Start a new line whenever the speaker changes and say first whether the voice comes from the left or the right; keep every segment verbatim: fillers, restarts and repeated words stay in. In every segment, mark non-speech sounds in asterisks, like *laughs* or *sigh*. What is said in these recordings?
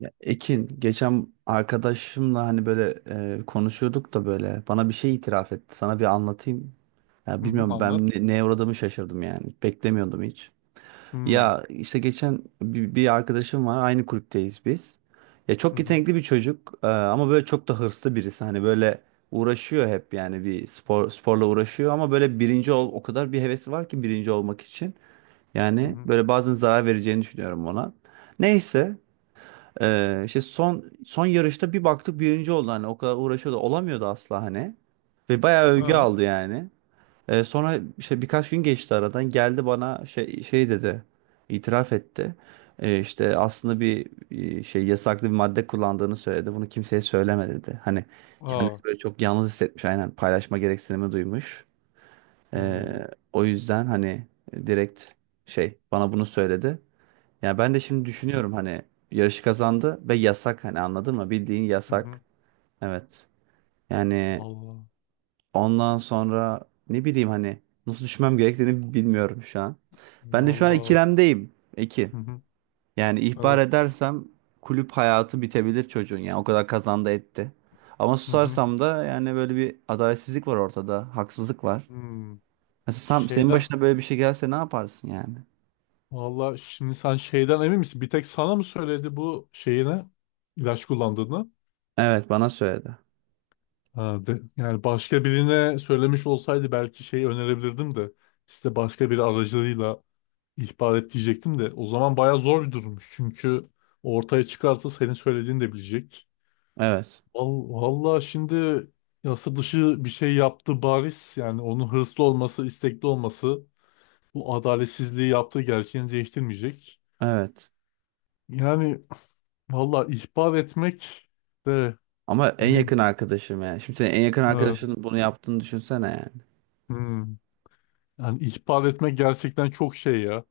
right: Ya Ekin geçen arkadaşımla hani böyle e, konuşuyorduk da böyle bana bir şey itiraf etti. Sana bir anlatayım. Ya
left: Hı hı,
right: bilmiyorum ben
left: anlat.
right: ne, neye uğradığımı şaşırdım yani. Beklemiyordum hiç.
left: Hı
right: Ya işte geçen bir, bir arkadaşım var. Aynı kulüpteyiz biz. Ya
left: hı
right: çok
left: hı
right: yetenekli bir çocuk e, ama böyle çok da hırslı birisi. Hani böyle uğraşıyor hep yani bir spor sporla uğraşıyor ama böyle birinci ol o kadar bir hevesi var ki birinci olmak için.
left: hı.
right: Yani
left: Hı.
right: böyle bazen zarar vereceğini düşünüyorum ona. Neyse ee, işte son son yarışta bir baktık birinci oldu hani o kadar uğraşıyordu olamıyordu asla hani. Ve bayağı övgü
left: Ha.
right: aldı yani. Ee, sonra işte birkaç gün geçti aradan geldi bana şey şey dedi. İtiraf etti. Ee, işte aslında bir e, şey yasaklı bir madde kullandığını söyledi. Bunu kimseye söyleme dedi. Hani
left: Aa.
right: kendisi böyle çok yalnız hissetmiş, aynen, paylaşma gereksinimi duymuş.
left: Hı hı
right: Ee, O yüzden hani direkt şey bana bunu söyledi. Yani ben de şimdi düşünüyorum hani yarışı kazandı ve yasak, hani anladın mı? Bildiğin
left: hı. Hı.
right: yasak. Evet. Yani
left: Vallahi.
right: ondan sonra ne bileyim hani nasıl düşmem gerektiğini bilmiyorum şu an. Ben de şu an
left: Vallahi.
right: ikilemdeyim. İki.
left: Hı hı.
right: Yani ihbar
left: Evet.
right: edersem kulüp hayatı bitebilir çocuğun, yani o kadar kazandı etti. Ama
left: Hı hı.
right: susarsam da yani böyle bir adaletsizlik var ortada. Haksızlık var.
left: Hı.
right: Mesela sen, senin
left: Şeyden.
right: başına böyle bir şey gelse ne yaparsın yani?
left: Vallahi şimdi sen şeyden emin misin? Bir tek sana mı söyledi bu şeyine ilaç kullandığını?
right: Evet, bana söyledi.
left: Ha, de, yani başka birine söylemiş olsaydı belki şey önerebilirdim de işte başka bir aracılığıyla ihbar et diyecektim de o zaman bayağı zor bir durummuş. Çünkü ortaya çıkarsa senin söylediğini de bilecek.
right: Evet.
left: Val- Vallahi şimdi yasa dışı bir şey yaptı bariz. Yani onun hırslı olması, istekli olması bu adaletsizliği yaptığı gerçeğini değiştirmeyecek.
right: Evet.
left: Yani vallahi ihbar etmek de
right: Ama en
left: ne?
right: yakın arkadaşım yani. Şimdi senin en yakın
left: Evet.
right: arkadaşın bunu yaptığını düşünsene yani.
left: Hmm. Yani ihbar etmek gerçekten çok şey ya.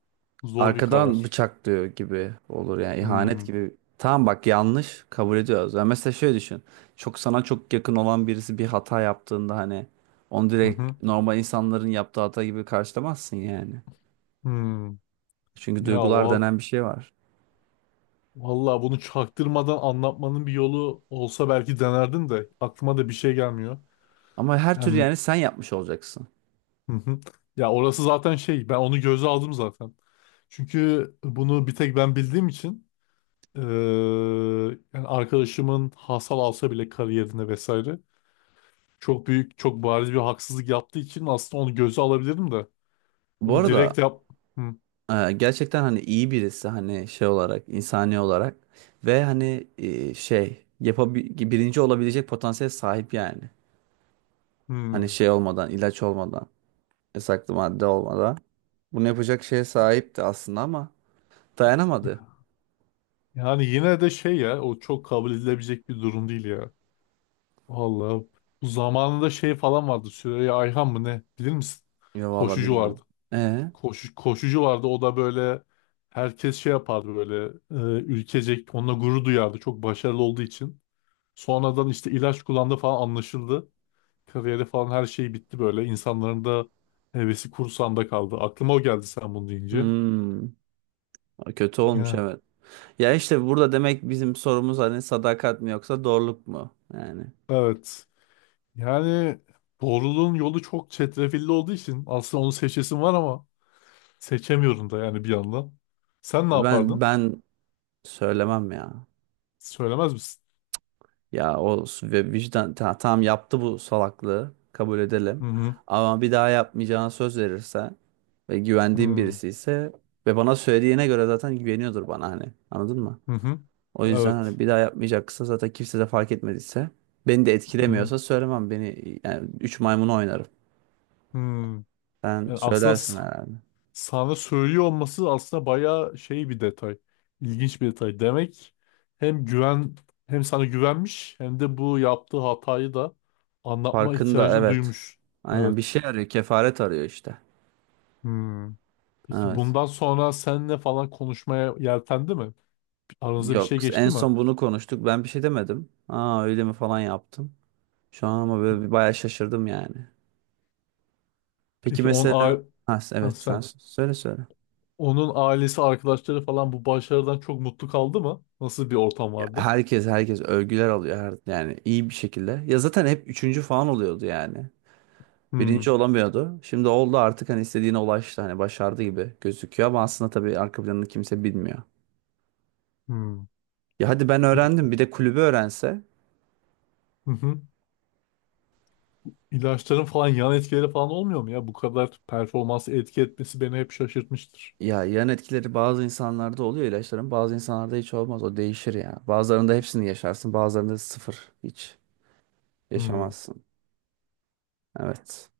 left: Zor bir
right: Arkadan
left: karar.
right: bıçaklıyor gibi olur yani, ihanet
left: Hmm.
right: gibi. Tamam bak, yanlış, kabul ediyoruz. Yani mesela şöyle düşün. Çok sana çok yakın olan birisi bir hata yaptığında hani onu
left: Hı
right: direkt
left: hı.
right: normal insanların yaptığı hata gibi karşılamazsın yani.
left: Hmm.
right: Çünkü
left: Ya
right: duygular
left: val
right: denen bir şey var.
left: valla bunu çaktırmadan anlatmanın bir yolu olsa belki denerdim de aklıma da bir şey gelmiyor.
right: Ama her türlü
left: Yani,
right: yani sen yapmış olacaksın.
left: hı hı. Ya orası zaten şey, ben onu göze aldım zaten. Çünkü bunu bir tek ben bildiğim için eee, yani arkadaşımın hasal alsa bile kariyerine vesaire çok büyük çok bariz bir haksızlık yaptığı için aslında onu göze alabilirdim de
right: Bu
left: bunu
right: arada
left: direkt yap. Hı,
right: Ee, gerçekten hani iyi birisi, hani şey olarak, insani olarak ve hani e, şey yapabi birinci olabilecek potansiyel sahip yani. Hani
left: hı.
right: şey olmadan, ilaç olmadan, yasaklı madde olmadan bunu yapacak şeye sahipti aslında ama dayanamadı.
left: Yani yine de şey ya, o çok kabul edilebilecek bir durum değil ya. Vallahi bu zamanında şey falan vardı, Süreyya Ayhan mı ne, bilir misin?
right: Ya vallahi
left: Koşucu vardı.
right: bilmiyorum. E
left: Koşu, koşucu vardı. O da böyle herkes şey yapardı böyle, e, ülkecek onunla gurur duyardı çok başarılı olduğu için. Sonradan işte ilaç kullandı falan, anlaşıldı. Kariyeri falan her şey bitti böyle. İnsanların da hevesi kursağında kaldı. Aklıma o geldi sen bunu deyince.
right: hmm, Kötü olmuş,
left: Ya.
right: evet. Ya işte burada demek bizim sorumuz hani sadakat mi yoksa doğruluk mu yani.
left: Evet. Yani doğruluğun yolu çok çetrefilli olduğu için aslında onu seçesim var ama seçemiyorum da yani bir yandan. Sen ne
right: Ben
left: yapardın?
right: ben söylemem ya.
left: Söylemez misin?
right: Ya o s- ve vicdan ta- tamam, yaptı bu salaklığı, kabul
left: Hı
right: edelim.
left: hı.
right: Ama bir daha yapmayacağına söz verirse ve güvendiğim
left: Hı
right: birisi ise ve bana söylediğine göre zaten güveniyordur bana hani, anladın mı?
left: hı. Hı.
right: O yüzden hani
left: Evet.
right: bir daha yapmayacaksa, zaten kimse de fark etmediyse, beni de
left: Hı hı.
right: etkilemiyorsa söylemem, beni yani, üç maymunu oynarım.
left: Hmm.
right: Sen
left: Yani aslında
right: söylersin
left: s-
right: herhalde.
left: sana söylüyor olması aslında bayağı şey, bir detay. İlginç bir detay. Demek hem güven hem sana güvenmiş hem de bu yaptığı hatayı da anlatma ihtiyacı
right: Farkında,
left: da
right: evet.
left: duymuş.
right: Aynen, bir
left: Evet.
right: şey arıyor, kefaret arıyor işte.
left: Hmm. Peki
right: Evet.
left: bundan sonra seninle falan konuşmaya yeltendi mi? Aranızda bir şey
right: Yok, en
left: geçti mi?
right: son bunu konuştuk, ben bir şey demedim. Aa öyle mi falan yaptım. Şu an ama böyle
left: Hmm.
right: bir bayağı şaşırdım yani. Peki
left: Peki on
right: mesela
left: a
right: ha,
left: Ha,
right: evet sen
left: sen,
right: s- söyle söyle.
left: onun ailesi, arkadaşları falan bu başarıdan çok mutlu kaldı mı? Nasıl bir ortam
right: Ya
left: vardı?
right: Herkes herkes övgüler alıyor her, yani iyi bir şekilde. Ya zaten hep üçüncü falan oluyordu yani.
left: Hmm.
right: Birinci olamıyordu. Şimdi oldu artık, hani istediğine ulaştı, hani başardı gibi gözüküyor ama aslında tabii arka planını kimse bilmiyor.
left: Hmm.
right: Ya hadi ben
left: Bu il-
right: öğrendim, bir de kulübü öğrense.
left: Hı hı. İlaçların falan yan etkileri falan olmuyor mu ya? Bu kadar performansı etki etmesi beni hep şaşırtmıştır.
right: Ya yan etkileri bazı insanlarda oluyor ilaçların, bazı insanlarda hiç olmaz, o değişir ya. Bazılarında hepsini yaşarsın, bazılarında sıfır, hiç
left: Hmm,
right: yaşamazsın. Evet.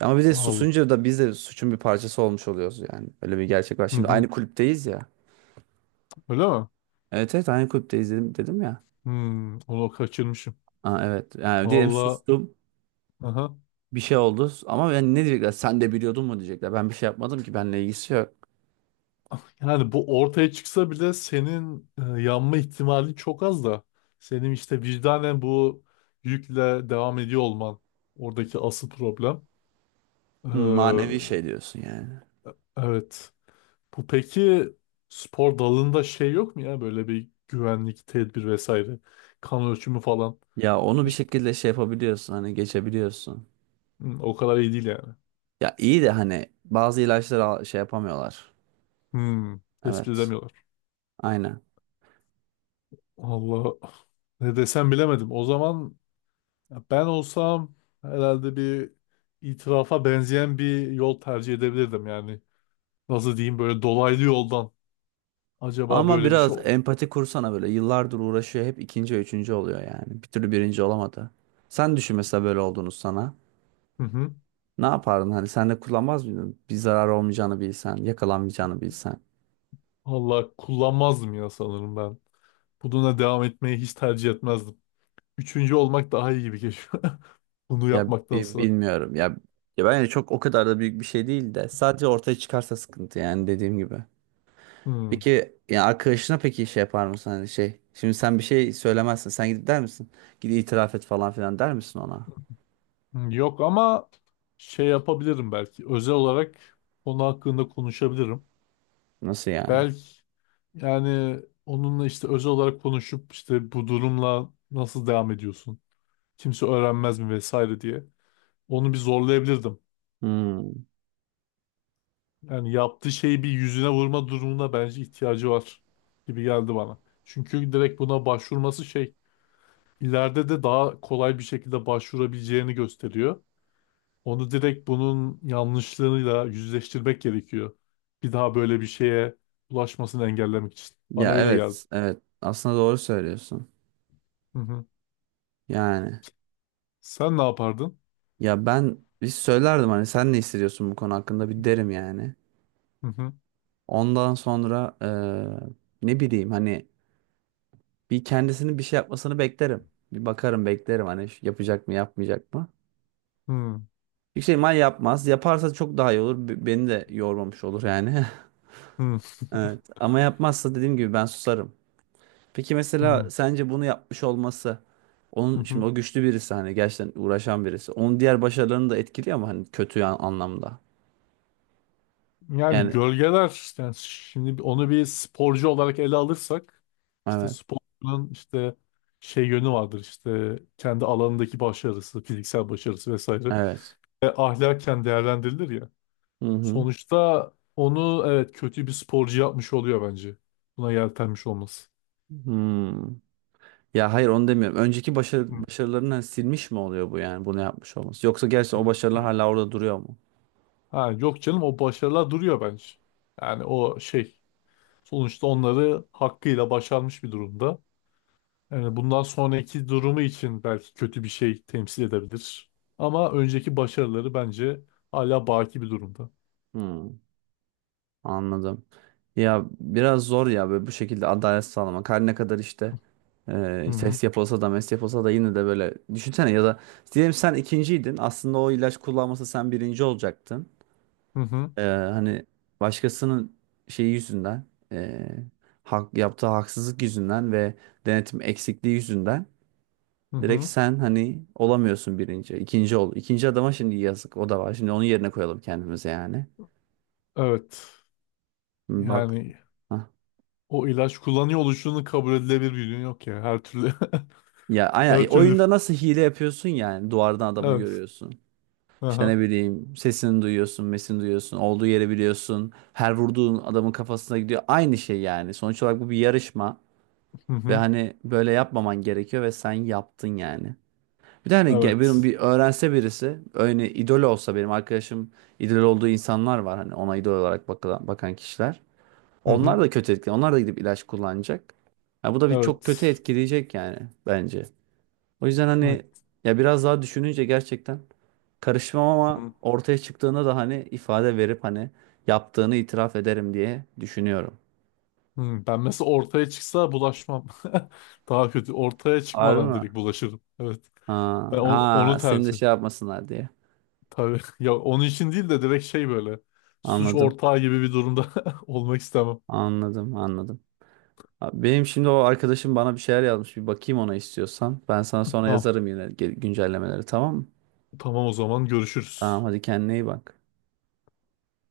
right: Ama bir de
left: al.
right: susunca da biz de suçun bir parçası olmuş oluyoruz yani. Öyle bir gerçek var.
left: Hı
right: Şimdi
left: hı.
right: aynı kulüpteyiz ya.
left: Öyle mi?
right: Evet evet, aynı kulüpteyiz dedim, dedim ya.
left: Hmm, onu kaçırmışım.
right: Aa, evet, yani diyelim
left: Valla,
right: sustum,
left: aha.
right: bir şey oldu, ama yani ne diyecekler, sen de biliyordun mu diyecekler. Ben bir şey yapmadım ki, benimle ilgisi yok.
left: Yani bu ortaya çıksa bile senin e, yanma ihtimali çok az da, senin işte vicdanen bu yükle devam ediyor olman oradaki asıl problem. Ee,
right: Hı, manevi şey diyorsun yani.
left: evet. Bu peki spor dalında şey yok mu ya, böyle bir güvenlik tedbir vesaire, kan ölçümü falan.
right: Ya onu bir
left: Hiç,
right: şekilde şey yapabiliyorsun hani, geçebiliyorsun.
left: hmm, o kadar iyi değil yani.
right: Ya iyi de hani bazı ilaçları al- şey yapamıyorlar.
left: Hmm, tespit
right: Evet,
left: edemiyorlar.
right: aynen.
left: Allah ne desem bilemedim. O zaman ben olsam herhalde bir itirafa benzeyen bir yol tercih edebilirdim yani. Nasıl diyeyim, böyle dolaylı yoldan. Acaba
right: Ama
left: böyle bir
right: biraz
left: şey...
right: empati kursana böyle. Yıllardır uğraşıyor. Hep ikinci ve üçüncü oluyor yani. Bir türlü birinci olamadı. Sen düşün mesela böyle olduğunu sana.
left: Hı hı.
right: Ne yapardın? Hani sen de kullanmaz mıydın? Bir zarar olmayacağını bilsen, yakalanmayacağını bilsen.
left: Allah kullanmazdım ya sanırım ben. Bununla devam etmeyi hiç tercih etmezdim. Üçüncü olmak daha iyi gibi geliyor. *laughs* Bunu
right: Ya bi-
left: yapmaktansa.
right: bilmiyorum. Ya, ya bence çok, o kadar da büyük bir şey değil de. Sadece ortaya çıkarsa sıkıntı yani, dediğim gibi.
left: Hmm.
right: Peki ya arkadaşına peki şey yapar mısın? Hani şey. Şimdi sen bir şey söylemezsin. Sen gidip der misin? Git itiraf et falan filan der misin ona?
left: Hmm, yok ama şey yapabilirim belki. Özel olarak konu hakkında konuşabilirim.
right: Nasıl yani?
left: Belki yani onunla işte özel olarak konuşup işte bu durumla nasıl devam ediyorsun? Kimse öğrenmez mi vesaire diye. Onu bir zorlayabilirdim.
right: Hmm.
left: Yani yaptığı şeyi bir yüzüne vurma durumuna bence ihtiyacı var gibi geldi bana. Çünkü direkt buna başvurması şey, ileride de daha kolay bir şekilde başvurabileceğini gösteriyor. Onu direkt bunun yanlışlığıyla yüzleştirmek gerekiyor. Bir daha böyle bir şeye ulaşmasını engellemek için. Bana
right: Ya
left: öyle geldi.
right: evet, evet. Aslında doğru söylüyorsun.
left: Hı hı.
right: Yani
left: Sen ne yapardın?
right: ya ben bir söylerdim hani, sen ne hissediyorsun bu konu hakkında bir derim yani.
left: Hı hı.
right: Ondan sonra eee, ne bileyim hani bir kendisinin bir şey yapmasını beklerim. Bir bakarım, beklerim hani şu- yapacak mı, yapmayacak mı.
left: Hı hı.
right: Bir şey mal yapmaz. Yaparsa çok daha iyi olur. Be- Beni de yormamış olur yani. *laughs* Evet. Ama yapmazsa dediğim gibi ben susarım. Peki mesela
left: Hı
right: sence bunu yapmış olması,
left: hı.
right: onun
left: Hı.
right: şimdi o güçlü birisi hani, gerçekten uğraşan birisi. Onun diğer başarılarını da etkiliyor ama hani kötü an- anlamda.
left: Yani
right: Yani
left: gölgeler, yani şimdi onu bir sporcu olarak ele alırsak, işte
right: evet.
left: sporcunun işte şey yönü vardır, işte kendi alanındaki başarısı, fiziksel başarısı vesaire.
right: Evet.
left: Ve ahlaken değerlendirilir ya.
right: Hı hı.
left: Sonuçta onu evet, kötü bir sporcu yapmış oluyor bence. Buna yeltenmiş olması.
right: Hmm. Ya hayır, onu demiyorum. Önceki başarı,
left: Hı,
right: başarılarını hani silmiş mi oluyor bu yani bunu yapmış olması? Yoksa gerçi
left: hı,
right: o başarılar
left: hı.
right: hala orada duruyor mu?
left: Ha, yok canım, o başarılar duruyor bence. Yani o şey, sonuçta onları hakkıyla başarmış bir durumda. Yani bundan sonraki durumu için belki kötü bir şey temsil edebilir. Ama önceki başarıları bence hala baki bir durumda.
right: Hmm. Anladım. Ya biraz zor ya böyle bu şekilde adalet sağlamak. Her ne kadar işte e,
left: Hı hı
right: ses yapılsa da mes yapılsa da yine de böyle düşünsene, ya da diyelim sen ikinciydin. Aslında o ilaç kullanmasa sen birinci olacaktın.
left: hı hı.
right: E, hani başkasının şeyi yüzünden, e, hak, yaptığı haksızlık yüzünden ve denetim eksikliği yüzünden
left: Hı
right: direkt
left: hı.
right: sen hani olamıyorsun birinci. İkinci ol. İkinci adama şimdi yazık, o da var. Şimdi onun yerine koyalım kendimize yani.
left: Evet.
right: Bak.
left: Yani o ilaç kullanıyor oluşunun kabul edilebilir bir yönü yok ya. Her türlü
right: Ya
left: *laughs*
right: aynen,
left: her
right: e,
left: türlü,
right: oyunda nasıl hile yapıyorsun yani, duvardan adamı
left: evet.
right: görüyorsun. İşte ne
left: Aha.
right: bileyim, sesini duyuyorsun, mesini duyuyorsun, olduğu yeri biliyorsun. Her vurduğun adamın kafasına gidiyor. Aynı şey yani. Sonuç olarak bu bir yarışma
left: Hı
right: ve
left: hı.
right: hani böyle yapmaman gerekiyor ve sen yaptın yani. Bir de hani ge- benim
left: Evet.
right: bir öğrense birisi, öyle idol olsa benim arkadaşım, idol olduğu insanlar var hani, ona idol olarak bakılan, bakan kişiler.
left: Hı
right: Onlar
left: hı.
right: da kötü etkili. Onlar da gidip ilaç kullanacak. Ya bu da bir çok kötü
left: Evet.
right: etkileyecek yani, bence. O yüzden hani
left: Evet.
right: ya biraz daha düşününce gerçekten karışmam, ama
left: Hı
right: ortaya çıktığında da hani ifade verip hani yaptığını itiraf ederim diye düşünüyorum.
left: hı. Ben mesela ortaya çıksa bulaşmam. *laughs* Daha kötü. Ortaya
right: Harbi
left: çıkmadan
right: mi?
left: direkt bulaşırım. Evet.
right: Ha,
left: Ben o- onu
right: ha seni de
left: tercih.
right: şey yapmasınlar diye.
left: Tabii. *laughs* Ya onun için değil de direkt şey böyle. Suç
right: Anladım.
left: ortağı gibi bir durumda *laughs* olmak istemem.
right: Anladım, anladım. Abi, benim şimdi o arkadaşım bana bir şeyler yazmış. Bir bakayım ona, istiyorsan. Ben sana sonra
left: Tamam.
right: yazarım yine ge- güncellemeleri, tamam mı?
left: Tamam o zaman görüşürüz.
right: Tamam hadi, kendine iyi bak.